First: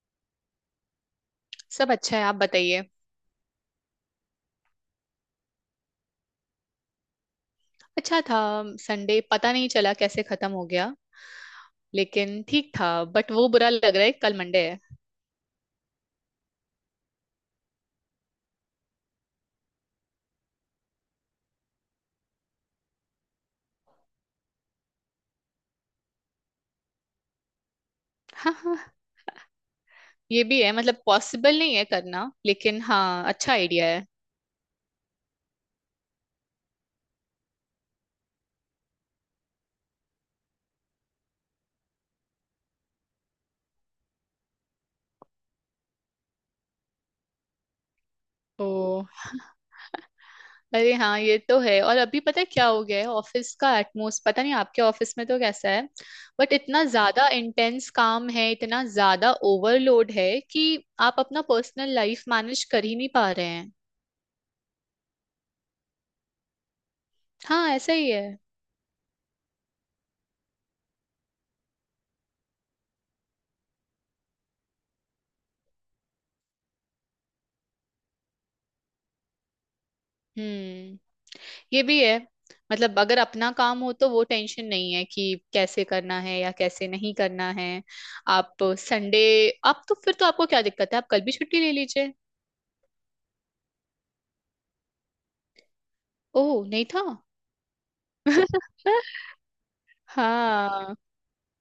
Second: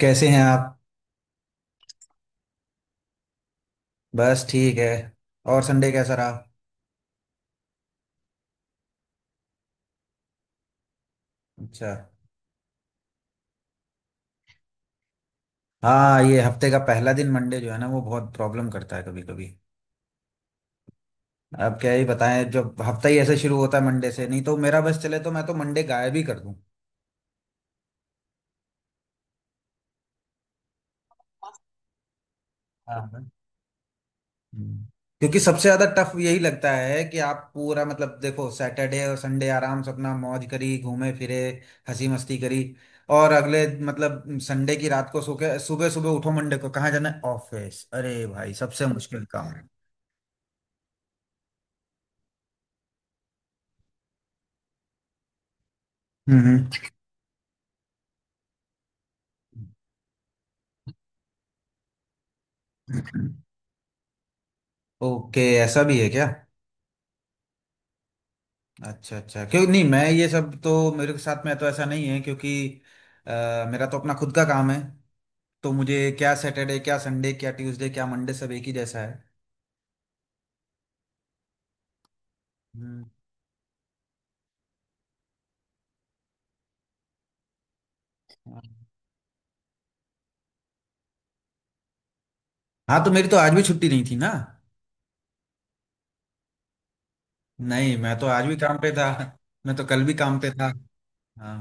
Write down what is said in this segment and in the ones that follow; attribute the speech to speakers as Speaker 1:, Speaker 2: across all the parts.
Speaker 1: कैसे हैं आप।
Speaker 2: सब अच्छा है, आप बताइए।
Speaker 1: बस ठीक है। और संडे कैसा रहा?
Speaker 2: अच्छा था। संडे पता नहीं चला कैसे खत्म हो गया,
Speaker 1: अच्छा।
Speaker 2: लेकिन ठीक था। बट वो बुरा लग रहा है कल मंडे है।
Speaker 1: हाँ, ये हफ्ते का पहला दिन मंडे जो है ना, वो बहुत प्रॉब्लम करता है कभी कभी। अब क्या ही बताएं, जब हफ्ता ही ऐसे शुरू होता है मंडे से, नहीं तो मेरा बस चले तो मैं तो मंडे गायब ही कर दूं।
Speaker 2: हाँ हाँ, ये भी है। मतलब पॉसिबल नहीं है करना, लेकिन हाँ,
Speaker 1: हाँ।
Speaker 2: अच्छा आइडिया है।
Speaker 1: हम्म। क्योंकि सबसे ज्यादा टफ यही लगता है कि आप पूरा मतलब देखो, सैटरडे और संडे आराम से अपना मौज करी, घूमे फिरे, हंसी मस्ती करी। और अगले मतलब संडे की रात को सो के सुबह सुबह उठो, मंडे को कहाँ जाना है, ऑफिस। अरे भाई,
Speaker 2: ओ,
Speaker 1: सबसे मुश्किल काम।
Speaker 2: अरे हाँ, ये तो है। और अभी पता है क्या हो गया है ऑफिस का एटमोस, पता नहीं आपके ऑफिस में तो कैसा है, बट
Speaker 1: हम्म।
Speaker 2: इतना ज्यादा इंटेंस काम है, इतना ज्यादा ओवरलोड है कि आप अपना पर्सनल लाइफ मैनेज कर ही नहीं पा रहे हैं।
Speaker 1: ओके, ऐसा भी है क्या?
Speaker 2: हाँ, ऐसा ही है।
Speaker 1: अच्छा अच्छा, क्यों नहीं। मैं ये सब तो, मेरे के साथ में तो ऐसा नहीं है क्योंकि अ, मेरा तो अपना खुद का काम है। तो मुझे क्या सैटरडे, क्या संडे, क्या ट्यूसडे, क्या मंडे, सब एक ही जैसा है।
Speaker 2: हम्म, ये भी है। मतलब
Speaker 1: हम्म।
Speaker 2: अगर अपना काम हो तो वो टेंशन नहीं है कि कैसे करना है या कैसे नहीं करना है। आप
Speaker 1: हाँ।
Speaker 2: संडे, आप तो फिर तो आपको क्या दिक्कत है, आप कल भी छुट्टी ले लीजिए।
Speaker 1: हाँ, तो मेरी तो आज भी छुट्टी नहीं थी ना।
Speaker 2: ओह, नहीं था।
Speaker 1: नहीं, मैं तो आज भी काम पे था। मैं तो कल भी काम पे था।
Speaker 2: हाँ,
Speaker 1: हाँ।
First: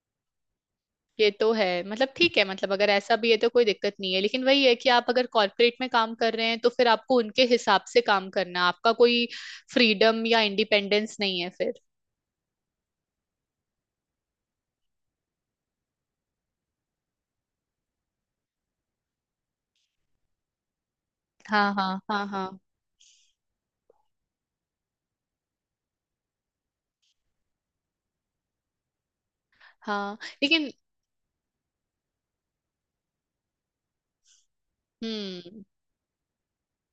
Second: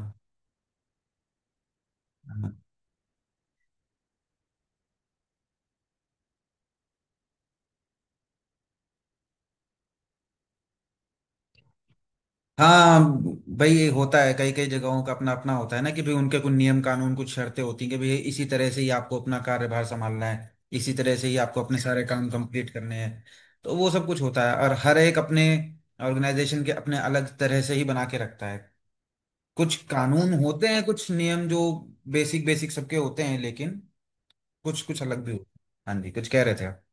Speaker 2: ये तो है। मतलब ठीक है, मतलब अगर ऐसा भी है तो कोई दिक्कत नहीं है, लेकिन वही है कि आप अगर कॉर्पोरेट में काम कर रहे हैं तो फिर आपको उनके हिसाब से काम करना है। आपका कोई फ्रीडम या इंडिपेंडेंस नहीं है फिर।
Speaker 1: हाँ भाई, ये होता है, कई कई जगहों का अपना अपना होता है ना, कि भाई उनके कुछ नियम कानून, कुछ शर्तें होती हैं कि भाई इसी तरह से ही आपको अपना कार्यभार संभालना है, इसी तरह से ही आपको
Speaker 2: हाँ
Speaker 1: अपने
Speaker 2: हाँ
Speaker 1: सारे
Speaker 2: हाँ
Speaker 1: काम
Speaker 2: हाँ,
Speaker 1: कंप्लीट करने हैं। तो वो सब कुछ होता है। और हर एक अपने ऑर्गेनाइजेशन के अपने अलग तरह से ही बना के रखता है। कुछ
Speaker 2: हाँ
Speaker 1: कानून होते
Speaker 2: लेकिन
Speaker 1: हैं, कुछ नियम जो बेसिक बेसिक सबके होते हैं, लेकिन कुछ कुछ अलग भी होते
Speaker 2: हम्म,
Speaker 1: हैं। हाँ जी, कुछ कह रहे थे आप?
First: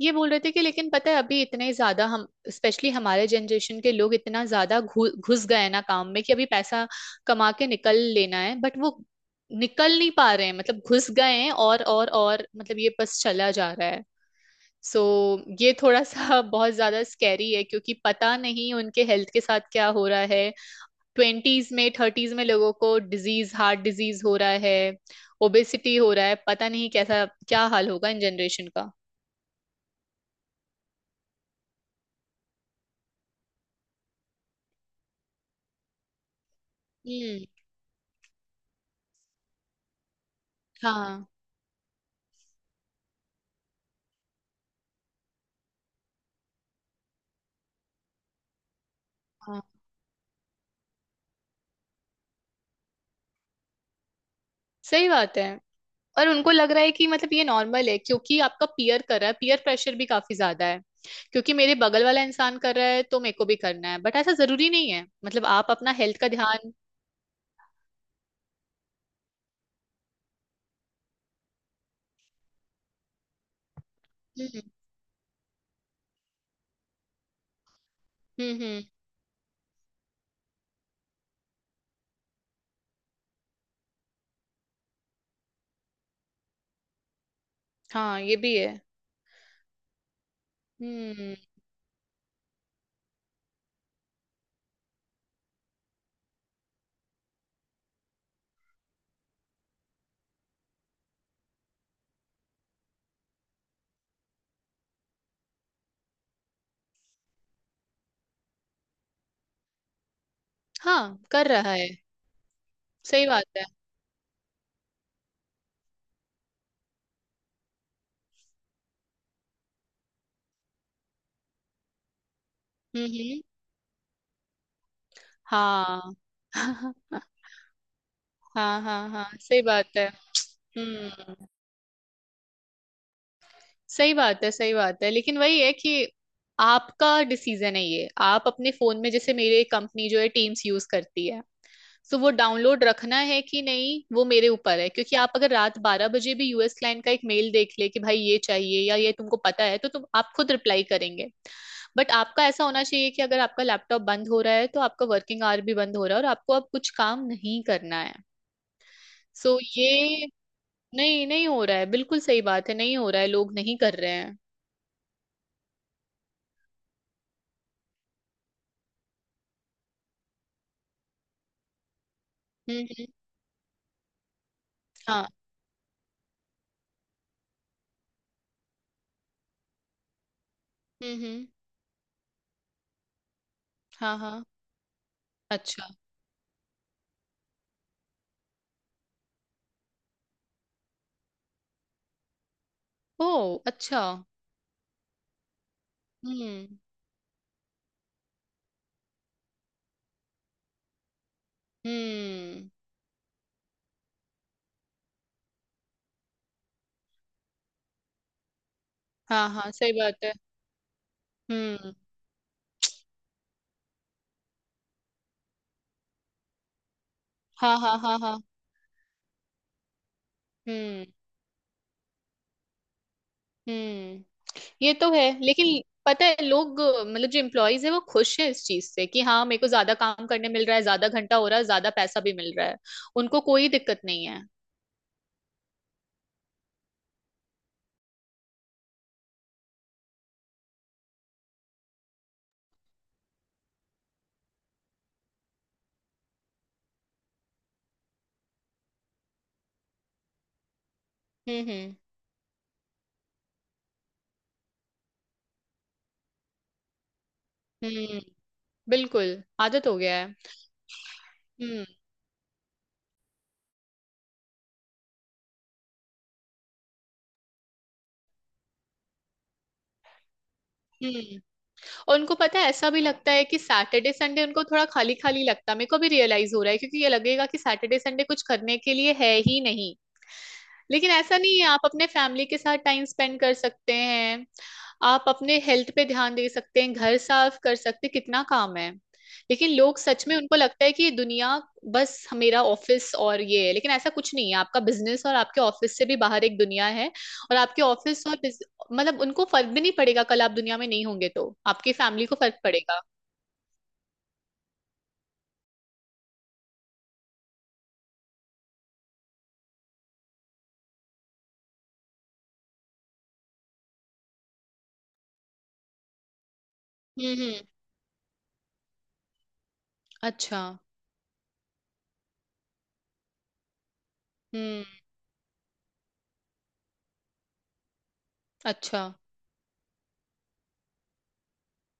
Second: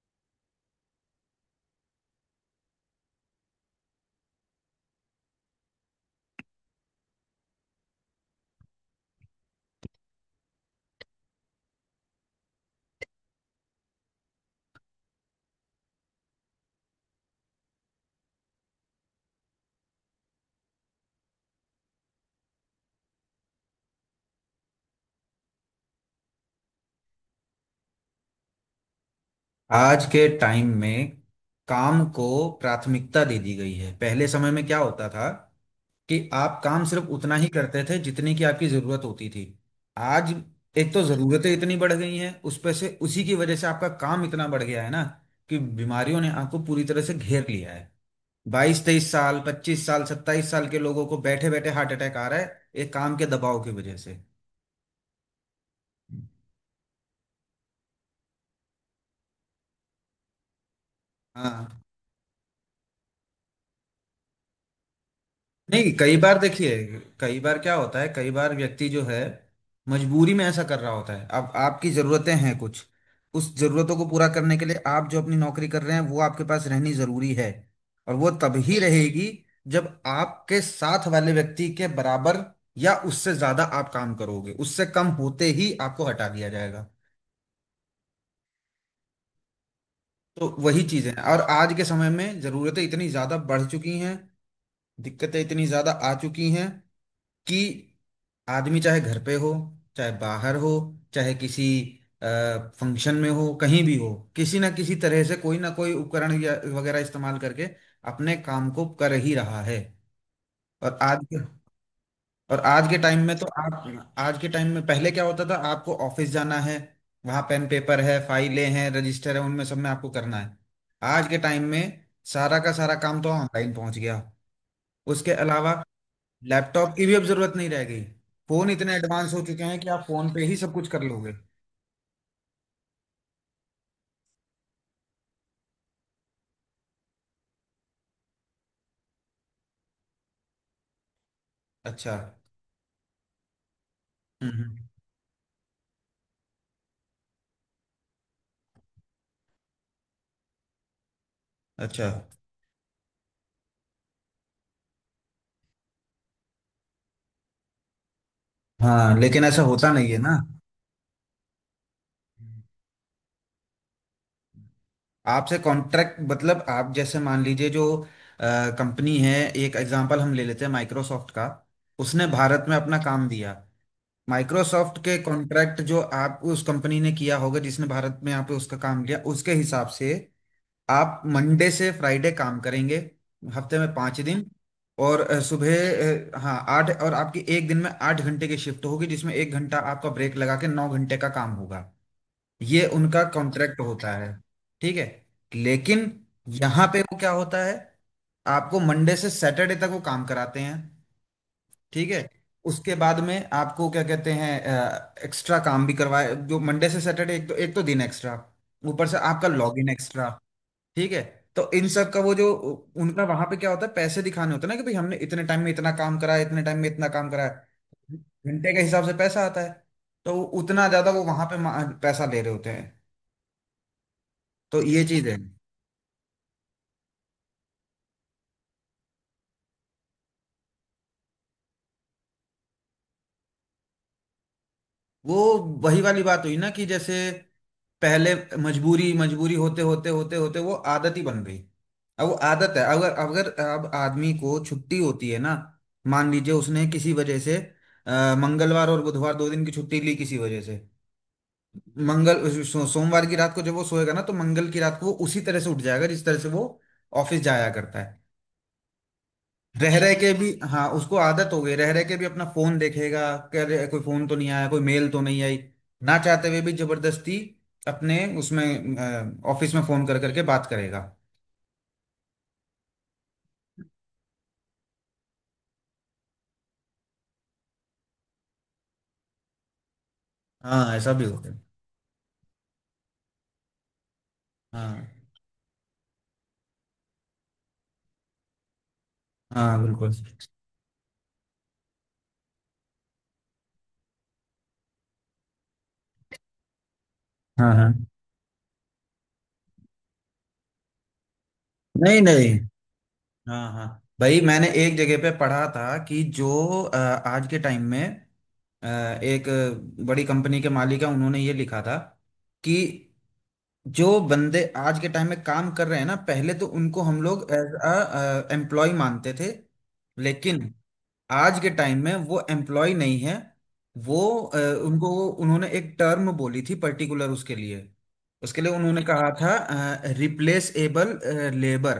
Speaker 2: ये बोल रहे थे कि लेकिन पता है अभी इतने ज्यादा हम, स्पेशली हमारे जनरेशन के लोग इतना ज्यादा घुस गए हैं ना काम में, कि अभी पैसा कमा के निकल लेना है, बट वो निकल नहीं पा रहे हैं। मतलब घुस गए हैं और मतलब ये बस चला जा रहा है। सो ये थोड़ा सा बहुत ज्यादा स्कैरी है, क्योंकि पता नहीं उनके हेल्थ के साथ क्या हो रहा है। ट्वेंटीज में, थर्टीज में लोगों को डिजीज, हार्ट डिजीज हो रहा है, ओबेसिटी हो रहा है। पता नहीं कैसा क्या हाल होगा इन जनरेशन का।
Speaker 1: आज के टाइम में काम को प्राथमिकता दे दी गई है। पहले समय में क्या होता था कि आप काम सिर्फ उतना
Speaker 2: हम्म,
Speaker 1: ही करते थे जितने की आपकी जरूरत होती थी। आज एक तो जरूरतें इतनी बढ़ गई हैं, उस पर से उसी की वजह से आपका काम इतना बढ़ गया है ना कि बीमारियों ने आपको पूरी तरह से घेर लिया है। 22-23 साल,
Speaker 2: हाँ
Speaker 1: 25 साल, 27 साल के लोगों को बैठे बैठे हार्ट अटैक आ रहा है, एक काम के दबाव की वजह से।
Speaker 2: सही बात है। और उनको लग रहा है कि मतलब ये नॉर्मल है, क्योंकि आपका पीयर कर रहा है। पीयर प्रेशर भी काफी ज्यादा है, क्योंकि मेरे
Speaker 1: हाँ।
Speaker 2: बगल वाला इंसान कर रहा है तो मेरे को भी करना है। बट ऐसा जरूरी नहीं है, मतलब आप
Speaker 1: नहीं,
Speaker 2: अपना
Speaker 1: कई
Speaker 2: हेल्थ का
Speaker 1: बार
Speaker 2: ध्यान।
Speaker 1: देखिए, कई बार क्या होता है, कई बार व्यक्ति जो है मजबूरी में ऐसा कर रहा होता है। अब आपकी ज़रूरतें हैं कुछ, उस ज़रूरतों को पूरा करने
Speaker 2: हम्म
Speaker 1: के लिए आप जो अपनी नौकरी कर रहे हैं, वो आपके पास रहनी ज़रूरी है। और वो
Speaker 2: हम्म
Speaker 1: तभी
Speaker 2: हम्म,
Speaker 1: रहेगी जब आपके साथ वाले व्यक्ति के बराबर या उससे ज़्यादा आप काम करोगे, उससे कम होते ही आपको हटा दिया जाएगा।
Speaker 2: हाँ, ये भी है।
Speaker 1: तो वही चीज़ें हैं।
Speaker 2: हम्म,
Speaker 1: और आज के समय में ज़रूरतें इतनी ज़्यादा बढ़ चुकी हैं, दिक्कतें इतनी ज़्यादा आ चुकी हैं कि आदमी चाहे घर पे हो, चाहे बाहर हो, चाहे किसी फंक्शन में हो, कहीं भी हो, किसी ना किसी तरह से कोई ना कोई उपकरण या वगैरह इस्तेमाल करके अपने काम को कर ही रहा है। और
Speaker 2: हाँ
Speaker 1: आज के
Speaker 2: कर रहा है।
Speaker 1: और आज के टाइम
Speaker 2: सही
Speaker 1: में
Speaker 2: बात
Speaker 1: तो,
Speaker 2: है।
Speaker 1: आप आज के टाइम में, पहले क्या होता था, आपको ऑफिस जाना है, वहां पेन पेपर है, फाइलें हैं, रजिस्टर है, उनमें सब में आपको करना है। आज के टाइम में सारा का सारा काम तो
Speaker 2: हम्म,
Speaker 1: ऑनलाइन पहुंच गया। उसके अलावा
Speaker 2: हाँ।
Speaker 1: लैपटॉप की भी अब जरूरत नहीं रह गई। फोन
Speaker 2: हाँ
Speaker 1: इतने
Speaker 2: हाँ हाँ,
Speaker 1: एडवांस हो
Speaker 2: सही
Speaker 1: चुके हैं कि
Speaker 2: बात
Speaker 1: आप
Speaker 2: है।
Speaker 1: फोन पे ही सब कुछ कर लोगे।
Speaker 2: हम्म, सही बात है, सही बात है, लेकिन वही है कि आपका डिसीजन है ये। आप अपने फोन में, जैसे मेरे कंपनी जो है टीम्स यूज करती है,
Speaker 1: अच्छा।
Speaker 2: तो वो डाउनलोड रखना है कि नहीं वो मेरे
Speaker 1: हम्म,
Speaker 2: ऊपर
Speaker 1: हम्म।
Speaker 2: है। क्योंकि आप अगर रात बारह बजे भी यूएस क्लाइंट का एक मेल देख ले कि भाई ये चाहिए या ये तुमको पता है, तो तुम आप खुद रिप्लाई करेंगे।
Speaker 1: अच्छा।
Speaker 2: बट आपका ऐसा होना चाहिए कि अगर आपका लैपटॉप बंद हो रहा है तो आपका वर्किंग आवर भी बंद हो रहा है, और आपको अब कुछ काम नहीं करना है।
Speaker 1: हाँ, लेकिन
Speaker 2: सो
Speaker 1: ऐसा होता नहीं है
Speaker 2: ये,
Speaker 1: ना।
Speaker 2: नहीं नहीं, हो रहा है, बिल्कुल सही बात है, नहीं हो रहा है, लोग नहीं कर रहे हैं।
Speaker 1: आपसे कॉन्ट्रैक्ट, मतलब आप जैसे मान लीजिए जो कंपनी है, एक एग्जांपल हम ले लेते हैं माइक्रोसॉफ्ट का। उसने भारत में
Speaker 2: हम्म
Speaker 1: अपना
Speaker 2: हम्म।
Speaker 1: काम दिया। माइक्रोसॉफ्ट के
Speaker 2: हाँ।
Speaker 1: कॉन्ट्रैक्ट जो आप, उस कंपनी ने किया होगा जिसने भारत में यहाँ पे उसका काम लिया, उसके हिसाब से आप
Speaker 2: हम्म।
Speaker 1: मंडे से फ्राइडे काम करेंगे, हफ्ते में
Speaker 2: हाँ
Speaker 1: पाँच
Speaker 2: हाँ।
Speaker 1: दिन और
Speaker 2: अच्छा।
Speaker 1: सुबह हाँ, आठ। और आपकी एक दिन में 8 घंटे की शिफ्ट होगी, जिसमें 1 घंटा आपका ब्रेक लगा के 9 घंटे का काम होगा। ये उनका
Speaker 2: ओ
Speaker 1: कॉन्ट्रैक्ट
Speaker 2: अच्छा।
Speaker 1: होता है। ठीक है। लेकिन
Speaker 2: हम्म
Speaker 1: यहाँ पे वो क्या होता है, आपको मंडे से सैटरडे तक वो काम कराते हैं। ठीक है।
Speaker 2: हम्म।
Speaker 1: उसके बाद में आपको क्या कहते हैं, एक्स्ट्रा काम भी करवाए। जो मंडे से सैटरडे, एक तो दिन एक्स्ट्रा, ऊपर से आपका
Speaker 2: हाँ हाँ,
Speaker 1: लॉग इन
Speaker 2: सही बात
Speaker 1: एक्स्ट्रा।
Speaker 2: है।
Speaker 1: ठीक है। तो इन
Speaker 2: हम्म।
Speaker 1: सब का वो जो, उनका वहां पे क्या होता है, पैसे दिखाने होते हैं ना, कि भाई हमने इतने टाइम में इतना काम करा है, इतने टाइम में इतना काम करा है।
Speaker 2: हाँ हाँ हाँ हाँ।
Speaker 1: घंटे के हिसाब से पैसा आता है। तो उतना
Speaker 2: हम्म
Speaker 1: ज्यादा वो वहां पे पैसा ले रहे होते हैं।
Speaker 2: हम्म।
Speaker 1: तो
Speaker 2: ये
Speaker 1: ये
Speaker 2: तो है,
Speaker 1: चीज है।
Speaker 2: लेकिन पता है लोग, मतलब जो एम्प्लॉयज है, वो खुश हैं इस चीज से कि हाँ मेरे को ज्यादा काम करने मिल रहा है, ज्यादा घंटा हो रहा है, ज्यादा पैसा भी मिल रहा है। उनको कोई दिक्कत नहीं है।
Speaker 1: वो वही वाली बात हुई ना, कि जैसे पहले मजबूरी, मजबूरी होते होते होते होते वो आदत ही बन गई। अब वो आदत है। अगर अगर अब आदमी को छुट्टी होती है ना, मान लीजिए उसने किसी वजह से मंगलवार और बुधवार 2 दिन की छुट्टी ली किसी वजह से।
Speaker 2: हम्म।
Speaker 1: सोमवार की रात को जब वो सोएगा ना, तो मंगल की रात को वो उसी तरह से उठ जाएगा जिस तरह से वो ऑफिस जाया करता है।
Speaker 2: हम्म, बिल्कुल आदत
Speaker 1: रह
Speaker 2: हो
Speaker 1: रह
Speaker 2: गया है।
Speaker 1: के भी, हाँ उसको आदत हो गई,
Speaker 2: हम्म
Speaker 1: रह रह के भी अपना फोन देखेगा, कह रहे कोई फोन तो नहीं आया, कोई मेल तो नहीं आई। ना चाहते हुए भी जबरदस्ती अपने उसमें ऑफिस में फोन कर करके बात करेगा।
Speaker 2: हम्म। और उनको पता है, ऐसा भी लगता है कि सैटरडे संडे उनको थोड़ा खाली खाली लगता है। मेरे को भी रियलाइज हो रहा है, क्योंकि ये लगेगा कि सैटरडे संडे कुछ करने के लिए है ही नहीं।
Speaker 1: हाँ,
Speaker 2: लेकिन
Speaker 1: ऐसा भी
Speaker 2: ऐसा
Speaker 1: होता है।
Speaker 2: नहीं है, आप अपने फैमिली के साथ टाइम स्पेंड कर सकते हैं।
Speaker 1: हाँ।
Speaker 2: आप अपने हेल्थ पे ध्यान दे सकते हैं, घर साफ कर सकते हैं, कितना काम है। लेकिन
Speaker 1: हाँ
Speaker 2: लोग,
Speaker 1: बिल्कुल।
Speaker 2: सच में उनको लगता है कि ये दुनिया बस मेरा ऑफिस और ये है। लेकिन ऐसा कुछ नहीं है, आपका बिजनेस और आपके ऑफिस से भी बाहर एक दुनिया है। और
Speaker 1: हाँ
Speaker 2: आपके
Speaker 1: हाँ।
Speaker 2: ऑफिस और बिज-, मतलब उनको फर्क भी नहीं पड़ेगा। कल आप दुनिया में नहीं होंगे तो आपकी
Speaker 1: नहीं
Speaker 2: फैमिली को
Speaker 1: नहीं।
Speaker 2: फर्क पड़ेगा।
Speaker 1: हाँ हाँ भाई, मैंने एक जगह पे पढ़ा था कि जो आज के टाइम में अ, एक बड़ी कंपनी के मालिक है उन्होंने ये लिखा था कि जो बंदे आज के टाइम में काम कर रहे हैं ना, पहले तो उनको हम लोग
Speaker 2: हम्म।
Speaker 1: एज अ एम्प्लॉय मानते थे।
Speaker 2: अच्छा।
Speaker 1: लेकिन आज के टाइम में वो एम्प्लॉय नहीं है। वो
Speaker 2: हम्म।
Speaker 1: उनको उन्होंने एक टर्म बोली थी पर्टिकुलर उसके लिए। उसके लिए उन्होंने
Speaker 2: अच्छा।
Speaker 1: कहा था, रिप्लेसेबल लेबर,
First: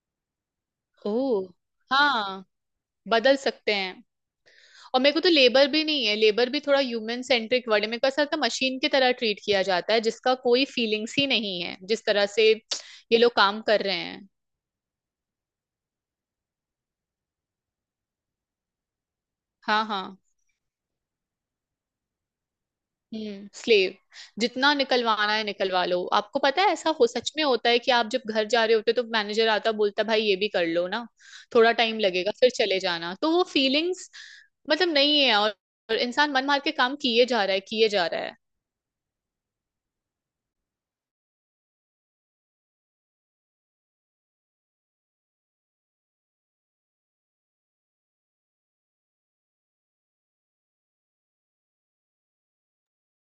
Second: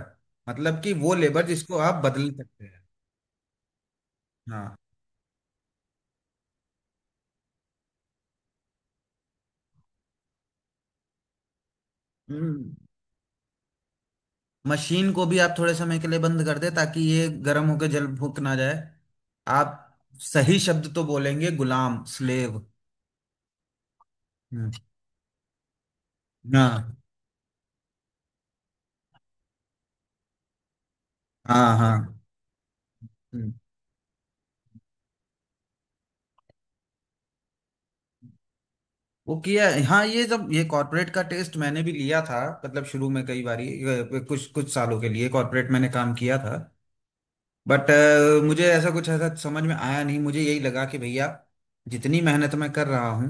Speaker 1: मतलब कि वो
Speaker 2: ओ,
Speaker 1: लेबर जिसको आप बदल
Speaker 2: हाँ,
Speaker 1: सकते हैं।
Speaker 2: बदल सकते हैं।
Speaker 1: हाँ।
Speaker 2: और मेरे को तो लेबर भी नहीं है, लेबर भी थोड़ा ह्यूमन सेंट्रिक वर्ड है। मेरे को ऐसा लगता है मशीन की तरह ट्रीट किया जाता है, जिसका कोई फीलिंग्स ही नहीं है, जिस तरह से
Speaker 1: हम्म।
Speaker 2: ये लोग काम कर रहे हैं।
Speaker 1: मशीन को भी आप थोड़े समय के लिए बंद कर दे, ताकि ये गर्म होकर जल फूक ना जाए। आप
Speaker 2: हाँ हाँ।
Speaker 1: सही शब्द तो बोलेंगे, गुलाम, स्लेव।
Speaker 2: हम्म, स्लेव।
Speaker 1: हम्म।
Speaker 2: जितना निकलवाना है निकलवा लो। आपको पता है, ऐसा
Speaker 1: हाँ
Speaker 2: हो सच में होता है कि आप जब घर जा रहे होते हो तो मैनेजर आता है, बोलता है, भाई ये भी कर लो ना, थोड़ा
Speaker 1: हाँ हाँ।
Speaker 2: टाइम लगेगा, फिर चले जाना। तो वो
Speaker 1: हम्म।
Speaker 2: फीलिंग्स मतलब नहीं है। और इंसान मन मार के काम किए जा रहा है, किए जा रहा है।
Speaker 1: वो किया है। हाँ, ये जब ये कॉर्पोरेट का टेस्ट मैंने भी लिया था, मतलब शुरू में कई बारी कुछ कुछ सालों के लिए कॉर्पोरेट मैंने काम किया था। बट मुझे ऐसा कुछ, ऐसा समझ में आया नहीं। मुझे यही लगा कि भैया जितनी मेहनत मैं कर रहा हूँ,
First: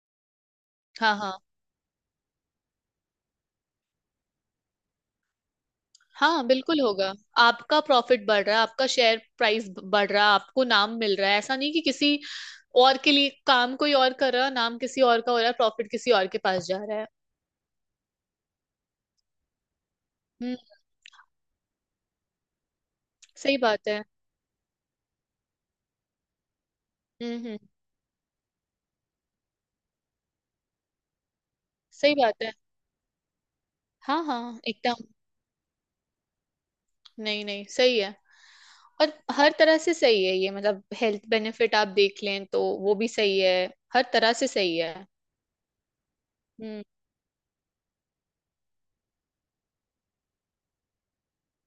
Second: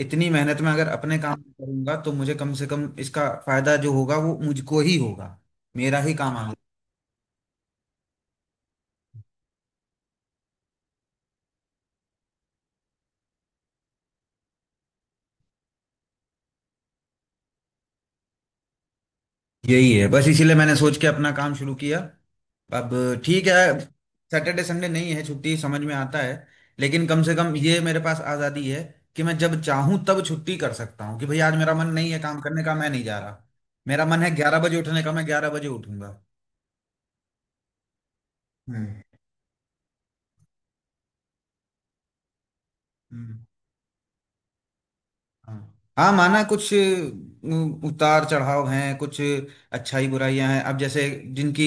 Speaker 1: इतनी मेहनत मैं अगर
Speaker 2: हाँ
Speaker 1: अपने
Speaker 2: हाँ।
Speaker 1: काम में करूंगा तो मुझे कम से कम इसका फायदा जो होगा वो मुझको ही होगा। मेरा ही काम
Speaker 2: हाँ
Speaker 1: आगे।
Speaker 2: बिल्कुल होगा। आपका प्रॉफिट बढ़ रहा है, आपका शेयर प्राइस बढ़ रहा है, आपको नाम मिल रहा है। ऐसा नहीं कि किसी और के लिए काम कोई और कर रहा है, नाम किसी और का हो रहा है, प्रॉफिट किसी और के पास जा रहा है।
Speaker 1: यही है बस, इसीलिए
Speaker 2: हम्म।
Speaker 1: मैंने सोच के अपना काम शुरू किया। अब ठीक है,
Speaker 2: सही बात है।
Speaker 1: सैटरडे संडे नहीं है छुट्टी, समझ में आता है। लेकिन कम से कम
Speaker 2: हम्म।
Speaker 1: ये मेरे पास आज़ादी है कि मैं जब चाहूं तब छुट्टी कर सकता हूं, कि भैया आज मेरा मन नहीं
Speaker 2: सही
Speaker 1: है काम
Speaker 2: बात है।
Speaker 1: करने का, मैं नहीं जा रहा। मेरा मन
Speaker 2: हाँ
Speaker 1: है ग्यारह
Speaker 2: हाँ,
Speaker 1: बजे उठने
Speaker 2: एकदम।
Speaker 1: का, मैं 11 बजे उठूंगा।
Speaker 2: नहीं नहीं, सही है।
Speaker 1: हम्म।
Speaker 2: और हर तरह से सही है ये, मतलब हेल्थ बेनिफिट आप देख लें तो वो भी सही
Speaker 1: हम्म।
Speaker 2: है। हर तरह से सही है।
Speaker 1: हाँ। हाँ माना, कुछ
Speaker 2: हम्म
Speaker 1: उतार चढ़ाव हैं, कुछ अच्छाई बुराइयां हैं। अब जैसे जिनकी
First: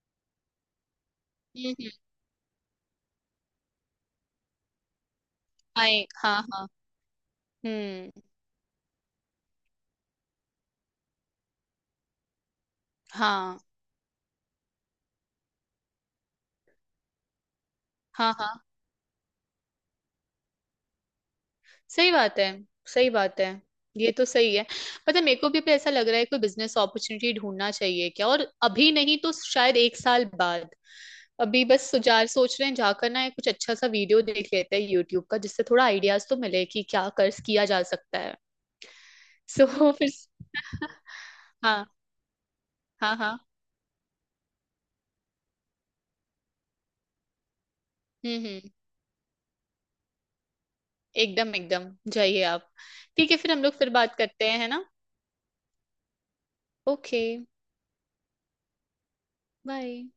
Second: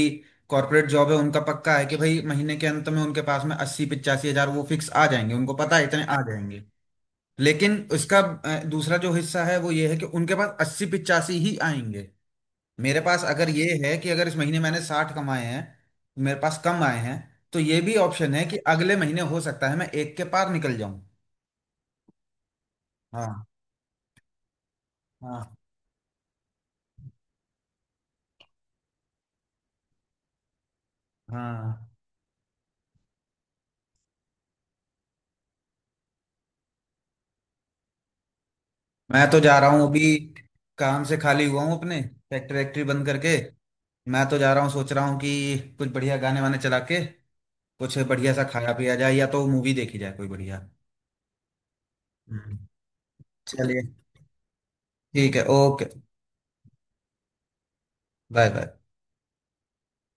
Speaker 1: कॉर्पोरेट जॉब है, उनका
Speaker 2: हम्म,
Speaker 1: पक्का है कि भाई महीने के अंत में उनके पास में 80-85 हजार वो फिक्स आ जाएंगे, उनको पता है इतने
Speaker 2: आए
Speaker 1: आ
Speaker 2: हाँ
Speaker 1: जाएंगे।
Speaker 2: हाँ।
Speaker 1: लेकिन
Speaker 2: हम्म।
Speaker 1: उसका दूसरा जो हिस्सा है वो ये है कि उनके पास 80-85 ही आएंगे। मेरे पास अगर
Speaker 2: हाँ
Speaker 1: ये है, कि अगर इस महीने मैंने 60 कमाए हैं, मेरे पास कम आए हैं, तो ये भी
Speaker 2: हाँ,
Speaker 1: ऑप्शन है
Speaker 2: हाँ,
Speaker 1: कि अगले महीने हो सकता है मैं एक के पार निकल जाऊं।
Speaker 2: सही बात है, सही बात
Speaker 1: हाँ
Speaker 2: है, ये तो सही है। पता है, मेरे को
Speaker 1: हाँ
Speaker 2: भी पे ऐसा लग रहा है कोई बिजनेस अपॉर्चुनिटी ढूंढना चाहिए क्या। और अभी नहीं तो शायद एक साल बाद। अभी
Speaker 1: हाँ।
Speaker 2: बस सुजार सोच रहे हैं, जाकर ना कुछ अच्छा सा वीडियो देख लेते हैं यूट्यूब का, जिससे थोड़ा आइडियाज तो मिले कि क्या कर किया जा सकता है।
Speaker 1: मैं तो जा
Speaker 2: सो
Speaker 1: रहा हूँ
Speaker 2: फिर।
Speaker 1: अभी, काम से खाली हुआ हूँ
Speaker 2: हाँ।
Speaker 1: अपने फैक्ट्री वैक्ट्री बंद
Speaker 2: हाँ
Speaker 1: करके।
Speaker 2: हाँ।
Speaker 1: मैं तो जा रहा हूँ, सोच रहा हूँ कि कुछ बढ़िया गाने वाने चला के कुछ बढ़िया सा
Speaker 2: हम्म।
Speaker 1: खाया पिया जाए, या तो मूवी देखी जाए कोई बढ़िया।
Speaker 2: एकदम एकदम, जाइए
Speaker 1: हम्म।
Speaker 2: आप। ठीक है, फिर हम लोग
Speaker 1: चलिए,
Speaker 2: फिर बात करते हैं है ना।
Speaker 1: ठीक है, okay.
Speaker 2: Okay.
Speaker 1: Bye bye.
Speaker 2: Bye.